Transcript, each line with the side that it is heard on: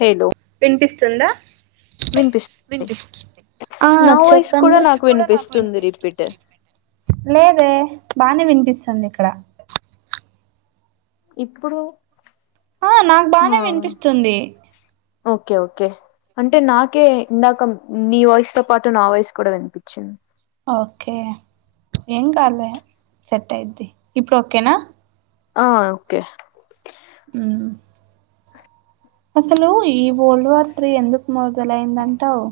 left: Hello
right: నిపిస్తుందా
left: వినిపిస్తుంది
right: వినిపిస్తు ఆ
left: నా వాయిస్ కూడా నాకు వినిపిస్తుంది
right: చెప్పండి
left: రిపీట్
right: లేదే బానే వినిపిస్తుంది ఇక్కడ.
left: ఇప్పుడు
right: ఆ నాకు
left: ఆ
right: బానే విన్పిస్తుంది.
left: ఓకే ఓకే అంటే నాకే ఇందాక నీ వాయిస్ తో పాటు నా వాయిస్ కూడా వినిపించింది.
right: ఓకే ఏం కాదులే సెట్ అయిద్ది ఇప్పుడు ఓకేనా.
left: ఆ ఓకే
right: ఆ అసలు ఈ వోల్డ్ వార్ త్రీ ఎందుకు మొదలయిందంటవ్.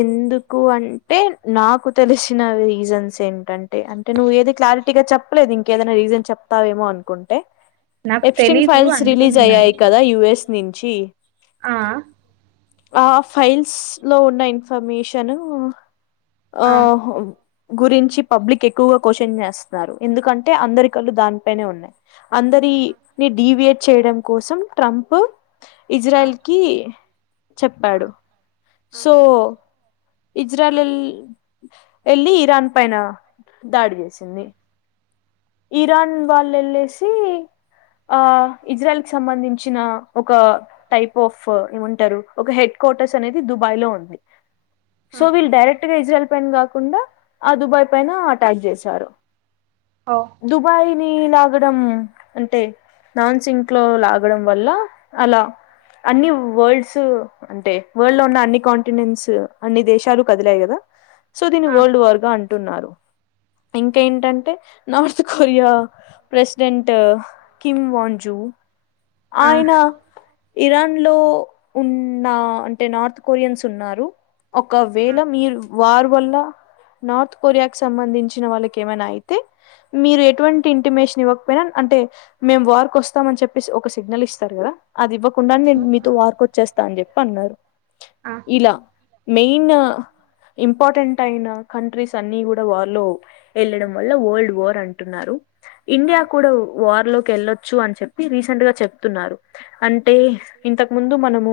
left: ఎందుకు అంటే నాకు తెలిసిన రీజన్స్ ఏంటంటే అంటే నువ్వు ఏది క్లారిటీగా చెప్పలేదు ఇంకేదైనా రీజన్ చెప్తావేమో అనుకుంటే.
right: నాకు
left: ఎప్స్టెంట్
right: తెలీదు
left: ఫైల్స్
right: అందుకే
left: రిలీజ్
right: నిన్ను
left: అయ్యాయి
right: అడుగుతున్న
left: కదా యుఎస్ నుం చ్చి
right: ఆ
left: ఆ ఫైల్స్ లో ఉన్న ఇన్ న్ఫర్మేషను ఆ గురించి పబ్లిక్ ఎక్కువగా క్వశ్చన్ చేస్తున్నారు ఎందుకంటే అందరి కళ్ళు దానిపైనే ఉన్నాయి అందరి ని డివియేట్ చేయడం కోసం ట్రంప్
right: ఆ
left: ఇజ్రాయల్ కి
right: ఆ
left: చెప్పాడు
right: ఆ
left: సో ఇజ్రాలిల్ ఎల్లి ఇరాన్ పైన దాడి చేసింది ఇరాన్ వాళ్ళు ఎళ్ళేసి ఆ ఇజ్రాయల్ కి సంబంధించిన ఒక టైప్ ఆఫ్ ఏమంటరు ఒక హెడ్ క్వార్టర్స్ అనేది దుబాయ్ లో ఉంది
right: ఆ ఆ
left: సో విల్ డైరె క్ట్‌గా ఇజ్రాయల్ పైన కాకుండా ఆ దుబాయ్ పైన అటాక్ చేశారు
right: ఓ
left: దుబాయ్ ని లాగడం అంటే నాన్ సింక్ లో లాగడం వల్ల అలా అన్ని వల్డ్స్ అంటే వల్డ్ లో ఉన్న అన్ని కాంటినెంట్స్ అన్ని దేశాలు కదిలాయి కదా సో దీని
right: ఆ
left: వర్ల్డ్ వార్ గా అం ంటున్నారు ఇంకేంటంటే నార్త్ కొరియా ప్రెసిడెంట్ కిమ్ వన్ జూ
right: ఆ
left: ఆయనా ఇరాన్ లో ఉన్న అంటే నార్త్ కొరియన్స్ ఉన్నారు. ఒకవేళ
right: ఆ
left: మీరు వార్ వల్ల నార్త్ కొరియాకి సంబంధించిన వాళ్ళకి ఏమైనా అయితే మీరు ఎటువంటి ఇంటిమేషన్ ఇవ్వకపోయినా అంటే మేము వారికి వస్తాము అని చెప్పేసి ఒక సిగ్నల్ ఇస్తారు కదా? అది ఇవ్వకుండా నేను
right: అవును
left: మీతో
right: ఆ
left: వర్కోచ్చేస్తా అని చెప్పి అన్నారు.
right: ఆ
left: ఇలా మెయిన్ ఇంపార్టెంట్ అయిన కంట్రీస్ అన్ని కూడా వార్ లో వెళ్ళడం వల్ల వరల్డ్. వార్ అంటున్నారు.
right: ఆ
left: ఇండియా కూడా వార్ లోకి వెళ్ళొచ్చు అని చె. ప్పి రీసెంట్ గా చెప్తున్నారు. అంటే, ఇంతకు ముందు మనము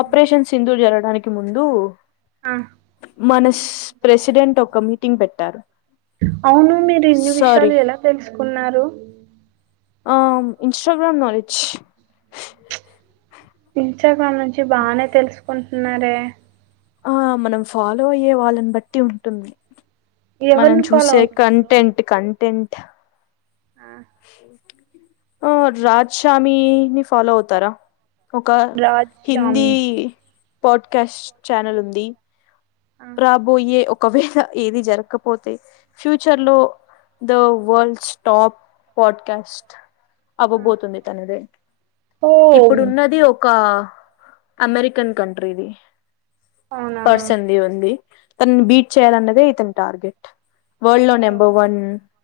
left: ఆపరేషన్ సింధుర్ జరగడానికి ముందు,
right: ఆ
left: మన ప్రెసిడెంట్ ఒక మీటింగ్ పెట్టారు.
right: అవును మీరు ఇన్ని
left: సారీ
right: విషయాలు ఎలా తెలుసుకున్నారు?
left: ఆ ఇంస్టాగ్రామ్ నాలెడ్జ్. [unintelligible]
right: చ్చ మ నుంచి బానే తెలుసుకు న్నరే
left: ఆ మనం ఫాలో అయ్యే వాళ్ళని బట్టి ఉంటుంది మనం
right: ఎవరిని ఫాలో
left: చూసే
right: అవుతున్నారు బ్రో
left: కంటెంట్ కంటెంట్ అట్
right: ఆ
left: అ రాజశ్యామీ నీ ఫాలో అవుతారా? ఒక
right: రాజ్
left: హిందీ
right: స్వామి
left: పాడ్కాస్ట్ ఛానల్ ఉంది
right: ఆ
left: రాబోయే ఒ ఒకవేళ ఏది జరగకపోతే ఫ్యూచర్ లో ద వరల్డ్ టాప్ పాడ్కాస్ట్ అవ్వబోతుంది తనదే
right: ఓ
left: ఇప్పుడున్నది ఒక అమెరికన్ కంట్రీది
right: అవునా
left: అడి తనను బీట్ చేయాలన్నదే అతని టార్గెట్ వర్ల్డ్ లో
right: ఓహ్!
left: నెంబర్ వన్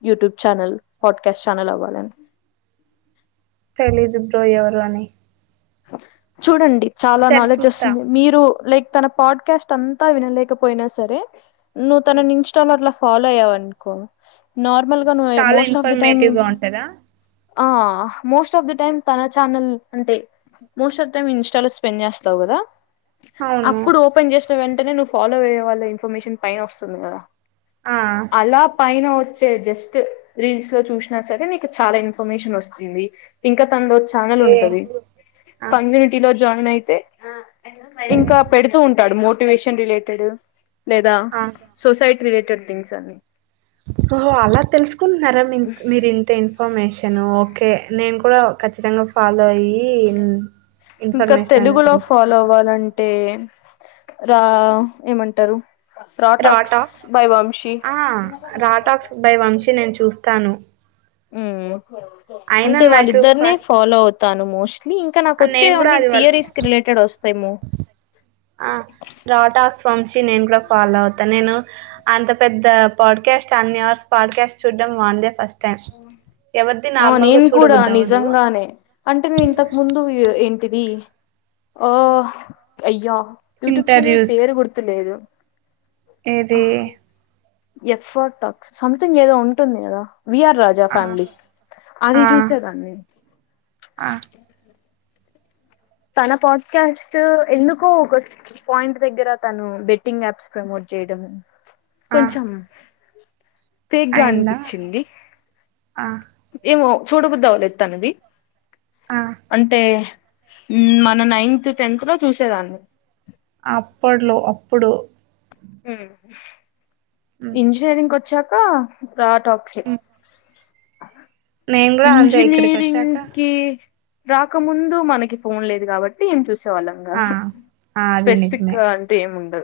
left: వటిూబ్ చనల్ పడ్కస్ చనల్ అవ్వాలి అని
right: తెలిదు బ్రో ఎవరు అని
left: చూడండి చాలా
right: ఈసారి
left: నాలెడ్జ్
right: చూస్తా
left: ఒస్తుంది మీరు లేక్ తన పాడ్క్యాస్ట్ అంతా వినలేకపోయినా సరే నువ్వు
right: ఉమ్
left: తనని ఇంస్టాలో అట్ల ఫాలో అయ్యవ్ అన్కో
right: ఉమ్
left: నార్మల్గా నువే
right: చాలా
left: most of the time
right: informative గా ఉంటదా
left: ఆ మోస్ట్ ఆఫ్ ది టైమ్ తన ఛానల్ అంతే మోస్ట్ అఫ్ టైమ్ ఇన్స్టాలో స్పెండ్ జ్యాస్తవ్ గదా
right: అవును
left: అప్పుడు ఓపెన్ జెస్ సో వెంటనే నువ్వు ఫాలో అయ్యే వాళ్ళ ఇన్ఫర్మేషన్ పైన ఒస్తుంది కదా
right: ఆ
left: అలా పైన ఒచ్ చే జస్ట్ రీల్స్ లో చూశ్నా సరే నికు చాలా ఇన్ఫర్మేషన్ ఒస్తుంది ఇంక తన్దో ఛానల్
right: ఓకే
left: ఉంటది
right: ఆ
left: సంగ్ గినిటిలోజ్ జాయిన్ అయితే ఇంకా పెడుతూ ఉంటాడు మోటివేషన్ రిలేటెడ్ లేదా
right: ఆ
left: సొసైట్ రిలేటెడ్ థింగ్స్ అన్ని
right: ఓహో అలా తెలుస్కున్నారా మిన్క్ మీరు ఇంతేన్ ఇన్ఫర్మేషను ఓకే నేన్ కూడా ఖచ్చితంగా ఫాలో అయ్యి ఇన్
left: ఇంకా
right: ఇన్ఫర్మేషన్ అనేది
left: తెలుగులో ఫాలో
right: తెలుసుకుంటా.
left: అవ్వాలంటే రా ఏమంటారు రాటాక్స్
right: రాటాక్
left: బై వంశీ
right: ఆ రాటాక్స్ బై వంశీ నేన్ చు చూస్తాను
left: ఊ
right: అయినా
left: అంతే
right: నాకు
left: వాళ్ళిద్దర్నే
right: ఫస్ట్
left: ఫాలో అవుతాను మోశ్ తీ ఇంకా
right: ఆ! నేను
left: నాకొచ్చేవ్
right: గూడా
left: అన్నీ
right: అది వరకు
left: థీరీస్ కి రిలేటెడ్ ఒస్
right: ఆ రా టాక్స్ వంశ్ శీ నేన్ గుడా ఫాలో అవ్తా నేను అంత పెద్ద పాడ్క్యాస్ట్ అన్ని అవర్స్ పాడ్క్యాస్ట్ చూడ్డం వాందే ఫస్ట్ టైమ్. ఎవరిది
left: ఆ
right: నార్మల్‌గా
left: నీన్ కూడా
right: చూడబుద్దవ్వదు.
left: నిజంగానే అంటే నీ ఇంతక్ ముందు ఏ ఇన్ టిది ఓ అయ్యా యూట్యూబ్ ఛానల్ పేరు గుర్తు లేదు
right: ఏదీ
left: ఎఫ్ ఆర్ టాక్స్ సమ్థింగ్ ఏదో ఉంటుంది గదా విఆర్ రాజా
right: ఆ!
left: ఫ్యామ్లీ అది
right: ఆ
left: చూసరా మీ
right: ఆ
left: తన పాడ్కాస్ట్ ఎందుకో ఒక పాయింట్ దగ్గర తను బెట్టింగ్ యాప్స్ ప్రమోట్ చేయడం
right: ఆ
left: కొంచెం ఫేక్ గా
right: అయిందా
left: అనిపిచింది
right: ఆ
left: ఏమో చూడబద్దవ్వలేదు తనది
right: ఆ
left: అంటే మన నైన్త్ టెన్త్ లో చూసేదాన్ని
right: అప్పట్లో అప్పుడు
left: హ
right: హ్మ్,
left: ఇంజినీరింగ్ కొ చ్చాకా రా టాక్స్
right: హ్మ్. నేను కూడా అంతే ఇక్కడికి
left: ఇంజినీరింగ్
right: వచ్చాక
left: కి రాకముందు మనకి ఫోన్ లేదు కాబట్టి ఏం చూస
right: ఆ ఆ అదే నిజమే
left: అంటూ ఏమి ఉండదు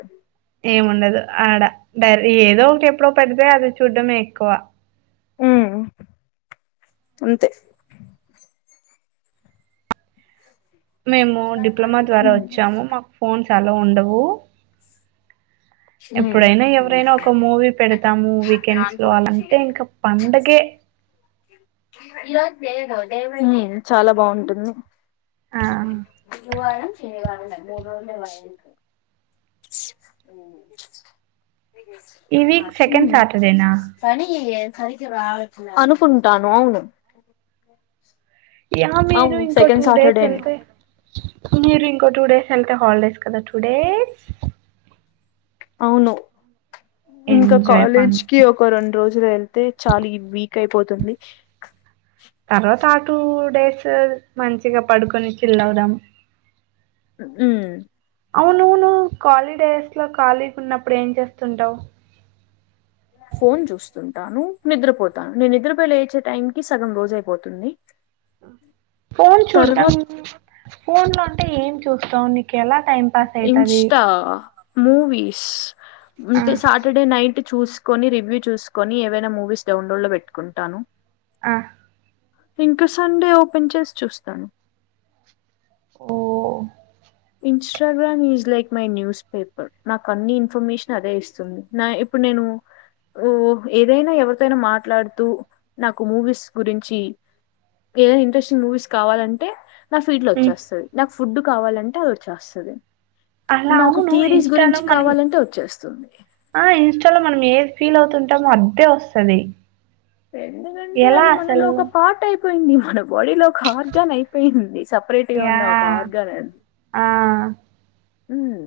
right: ఏముండదు ఆడ డరి ఏదో ఒకటి ఎప్పుడో పెడితే అది చూడ్డమే ఎక్కువ
left: హమ్ అంతే
right: మేము డిప్లొమా ద్వారా
left: ఉమ్
right: వచ్చాము మాకు ఫోన్స్ న్స్ అలో ఉండవు
left: ఉమ్
right: ఎప్పుడైన ఎవరైన ఒక మూవీ పెడిత్ స్తాము వీకెండ్స్ లో అలా అంతే ఇక పండగే
left: ఉమ్ చాలా బాగుంటుంది
right: ఆ
left: గురువారం [inaudible]
right: ఈ
left: అ
right: వీక్ సెకండ్ సాటర్డేనా
left: [inaudible] కానీ అనుకుంటాను అవును
right: ఏమో మీరు
left: అవును
right: ఇంకో
left: సెకండ్
right: టూ డేస్
left: సాటర్డేనే
right: వెళ్తే మీరు ఇంకో టూ డేస్ వెళ్తే హాలిడేస్ కద టూ డేస్
left: అవును ఇంకా
right: ఎంజాయ్
left: కాలేజ్
right: పండుగ
left: కి ఒక రెండు రోజులు వెళ్తే చాలు ఈ వీక్ కైపోతుంది
right: తరువాత ఆ టూ డేస్ మంచిగ పడుకొని చిల్ అవుదాము
left: ఉమ్
right: అవును్వును్వు ఖాలీడేస్ లో ఖాళీగా ఉన్నప్పుడు ఏం చేస్తుంటావు్
left: ఫోన్ చూస్తుంటాను నిద్రపోతాను నేను నిద్రపోయలే లేచ్చే, టైంకిి సగం రోజ్ అయిపోతుంది
right: ఫోన్ చూడడం
left: తర్వాత
right: ఫోన్ లో అంటే ఏం చూస్తావు నీ కి ఎలా టైమ్ పాస్ అయితది
left: ఇన్స్టా మూవీస్
right: ఆ
left: ఉంటే సటర్డే నైట్ చూకొని రివ్యూ చూసుకొని ఏవైనా మూవీస్ డౌన్లోడ్ లో పెట్టుకుంటాను
right: ఆహ్
left: ఇంక సండే ఓపెన్ చేసి చూస్తాను
right: ఓహ్
left: Instagram is like my newspaper నాకు అన్ని ఇన్ఫర్మేషన్ అదే ఇస్తుంది నా ఇప్పుడు నేను ఏదైనా ఎవరితోనా మాట్లాడుతూ నాకు మూవీస్ గురించి ఏదైనా ఇంట్రెస్టింగ్ మూవీస్ కావాలంటే నా ఫీల్డ్ లో
right: ఉమ్.
left: వచ్చేస్తది నా ఫుడ్ కావాలం టే వచ్చేస్తాది
right: అలా అవును ఇన్స్టాలో మనం
left: కావాలంటే వచ్చేస్తుంది
right: ఆ ఇన్స్టాలో మనం ఏది ఫీల్ అవుతుంటామో అద్దే వస్తానాయి
left: ఎండగంటే అది మనలో ఒక పాట అయిపో [unintelligible] బాడీలో ఒక ఆర్గాన్ అయిపోయింది సపరేట్ గా
right: యా
left: ఉన్న ఒక ఆర్గాన్ అది
right: ఆ
left: ఉమ్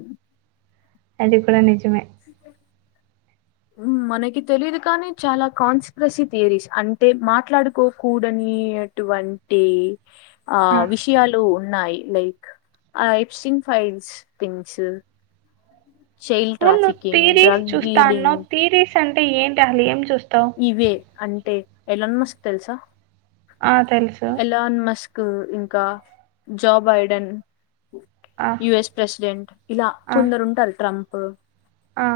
right: అది కూడా నిజ [unintelligible]
left: మనకి తెలిదు కానీ చాలా కాన్స్పిరసీ థియరీస్ అంటే మాట్లాడుకోకూడనేటువంటి ఆ విషయాలు ఉన్నాయి like Epstein files things child
right: ఉను త
left: ట్రాఫికింగ్
right: తీరిస్
left: డ్రగ్
right: చ స్థాను
left: డీలింగ్
right: తరిస్ అంటే ఏంటిాలి ఏం చూస్త
left: ఇవే అంటే ఎలాన్నాస్తు తెలుసా
right: ఆ తెలుసు
left: ఎలాన్ మస్క్ ఇంకా జో బైడెన్
right: ఆ
left: యుఎస్ ప్రెసిడెంట్ ఇలా
right: ఆ
left: కొందరు ఉంటారు ట్రంప్ ఆ
right: ఆ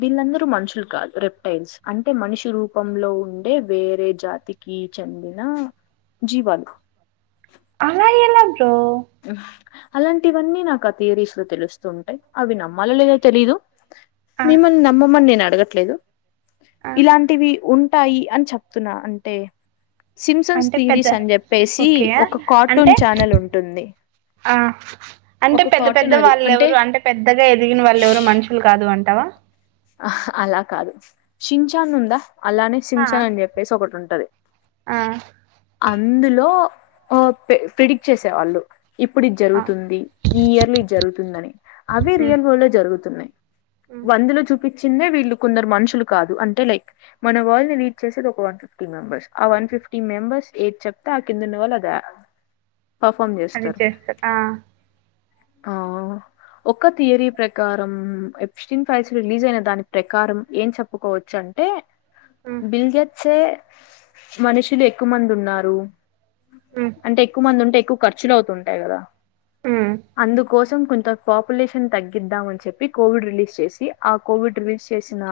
left: వీళ్ళందరూ మనుషులు కాదు రెప్టైల్స్ అంటే మనిషి రూపంలో ఉండే వేరే జాతికి చెందిన జీవాలు
right: టా
left: అలాంటివన్నీ నాకు ఆ తీరీస్ లో తెలుస్తూ ఉంటాయి అవి నమ్మాల లేదో తెలీదు
right: ఆ
left: మిమల్ని నమ్మ మని నేన్ అడగట్ ట్లేదు
right: ఆ
left: ఇలాంటివి ఉం ఉంటాయి అని చెప్తున్నా అంతె సిమ్సన్స్
right: అంటే పెద్ద
left: తీరిస్ అని చెప్పేసి
right: ఓకే
left: ఒక కార్టూన్
right: అంటే
left: ఛానల్ ఉంటుంది
right: ఆ అంటే
left: ఒక
right: పెద్ద పెద్ద
left: కార్టూన్ అది
right: వాళ్ళ ఎవరు అంటే పెద్దగా ఎదిగిన వాళ్ళ ఎవరు మనుషులు కాదు అం టవా
left: ఆ అలా కాదు షించాన్ ఉందా అలానే
right: ఆ
left: శించాన్ అని చెప్పేసి ఒకటి ఉంటం తది
right: ఆ
left: అందులో ఓ ప్రిడిక్ట్ చేసేవాళ్ళు ఇప్పుడు ఇది
right: ఆ
left: జరుగుతుంది ఈ ఇయర్ లో ఇది జరుగుతుందని అవిే
right: ఉమ్
left: రియల్ వరల్డ్ లో జరుగుతున్నాయి
right: ఉమ్
left: వందులో చూపి చిన్న వీళ్ళు కొందరు మనుషులు కాదు అంటే లైక్ మన వాళ్ళని వీట్ చేసేది ఒక వన్ ఫిఫ్టీ మెంబెర్స్ ఆ వన్ ఫిఫ్టీ మెంబెర్స్ ఏజ్ చెప్త అ కింద ఉన్న ఓల్ అది చేయాలి
right: అది చేస్తర్ ఆ
left: ఆ ఒక్క తీయరీ ప్రకారం ఎ ప్సటీన్ ఫైల్స్ రిలీజ్ అయిన దాని ప్రకారం ఏం చెప్పుకోవచ్చు అంటే
right: ఉమ్
left: బిల్ గేట్స్ ఎ మనుషులు ఎక్కువ మంది ఉం న్నారు
right: ఉమ్
left: అంటే ఎక్కువ మంది ఉంటే ఎక్కువ ఖర్చులవుతుంటాయి గదా
right: ఉమ్
left: అందుకోస్ కొంత పాపులేషన్ తగ్గిద్దాం అని చెప్పి కోవిడ్ రిలీజ్ చేసి ఆ కోవిడ్ రిలీజ్ చేసిన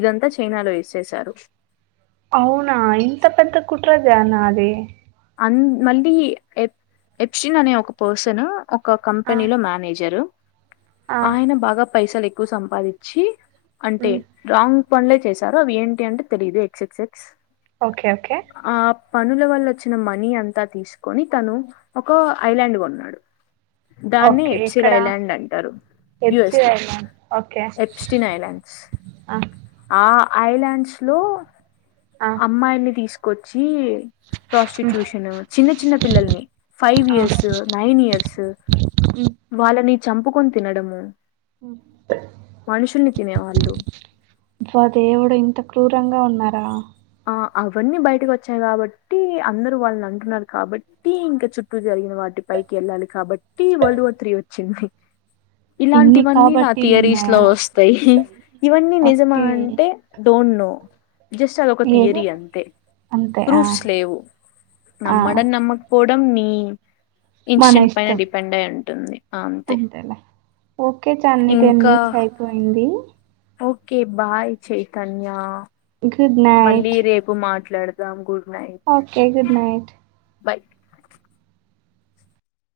left: ఇదంతా చైనాలో యూజ్ చేశారు
right: అవునా ఇంత పెద్ద కుట్ ట్ర దానా అది
left: అన్ మళ్ళీ ఎప్ ఎప్షన్ అనే ఒక పర్సన్ ఒక
right: ఆ!
left: కంపెనీ లో మేనేజరు
right: ఆ!
left: ఆయన బాగా పైసలు ఎక్కువ సంపాదిచి అంటే
right: హ్మ్.
left: రాంగ్ పనులే చేశారు అవి ఏంటి అంటే తెలియదు X X X
right: okay okay
left: పనులవల్లచ్ మనీ అంతా తీసుకొని తను ఒక ఐలాండ్ కొన్నాడు. దాన్ని
right: ఓకే.
left: ఎప్సిన్
right: ఎక్కడ?
left: ఐలాండ్ అంటారు యుఎస్ లో
right: హెచ్‌సిఐలో. ఓకే.
left: ఎప్స్టిన్ ఐలాండ్స్
right: ఆ!
left: ఆ. ఐలాండ్స్ లో
right: ఆ!
left: అమ్మాయిని తీస్ కొచ్చి
right: హ్మ్.
left: ప్రాస్టిట్యూషన్ చిన్న చిన్న పిల్లల్ని ఫైవ్
right: ఆ!
left: ఇయర్స్ నైన్ ఇయర్స్ వాళ్ళని చంపుకొని తినడము మనుషుల్ని తినేవాళ్ళు
right: అబ్బ దేవుడు ఇంత క్రూరంగా ఉన్నారా
left: అ అవన్నీ బయటకు వచ్చాయి కాబట్టి అందరు వాళ్ళని అంటున్నారు కాబట్టి ఇంకా చుట్టూ జరిగిన వాటి పైకి ఎళ్ళాలి కాబ టీ వల్ వార్ త్రీ చింది
right: ఇన్ని
left: ఇలాంటివన్నీ నా థియరీస్ లో
right: కాబట్టీలున్నాయా?
left: ఒస్తయ్ ఇవన్నీ నిజమా
right: ఓకే.
left: అంటే డోంట్ నో జస్ట్ అదొక
right: ఏదో
left: తియరి అంతే
right: అంతే. ఆ!
left: ప్రూఫ్స్ లేవు.
right: ఆ!
left: నమ్మడం నమ్మకపో ఇదం నీ
right: మన
left: ఇన్స్టెంట్ పైన
right: ఇష్టం.
left: డిపెండ్ అయి ఉంటుంది ఆ, అంతే
right: అంతేలే, ఓకే చన్న టెన్
left: ఇంకా
right: మినిట్స్ అయిపోయింది.
left: Okay bye Chaitanya.
right: గుడ్
left: మళ్ళీ
right: నైట్.
left: రేపు మాట్లాడ్ దామ్ గు
right: ఓకే గుడ్ నైట్.
left: బాయ్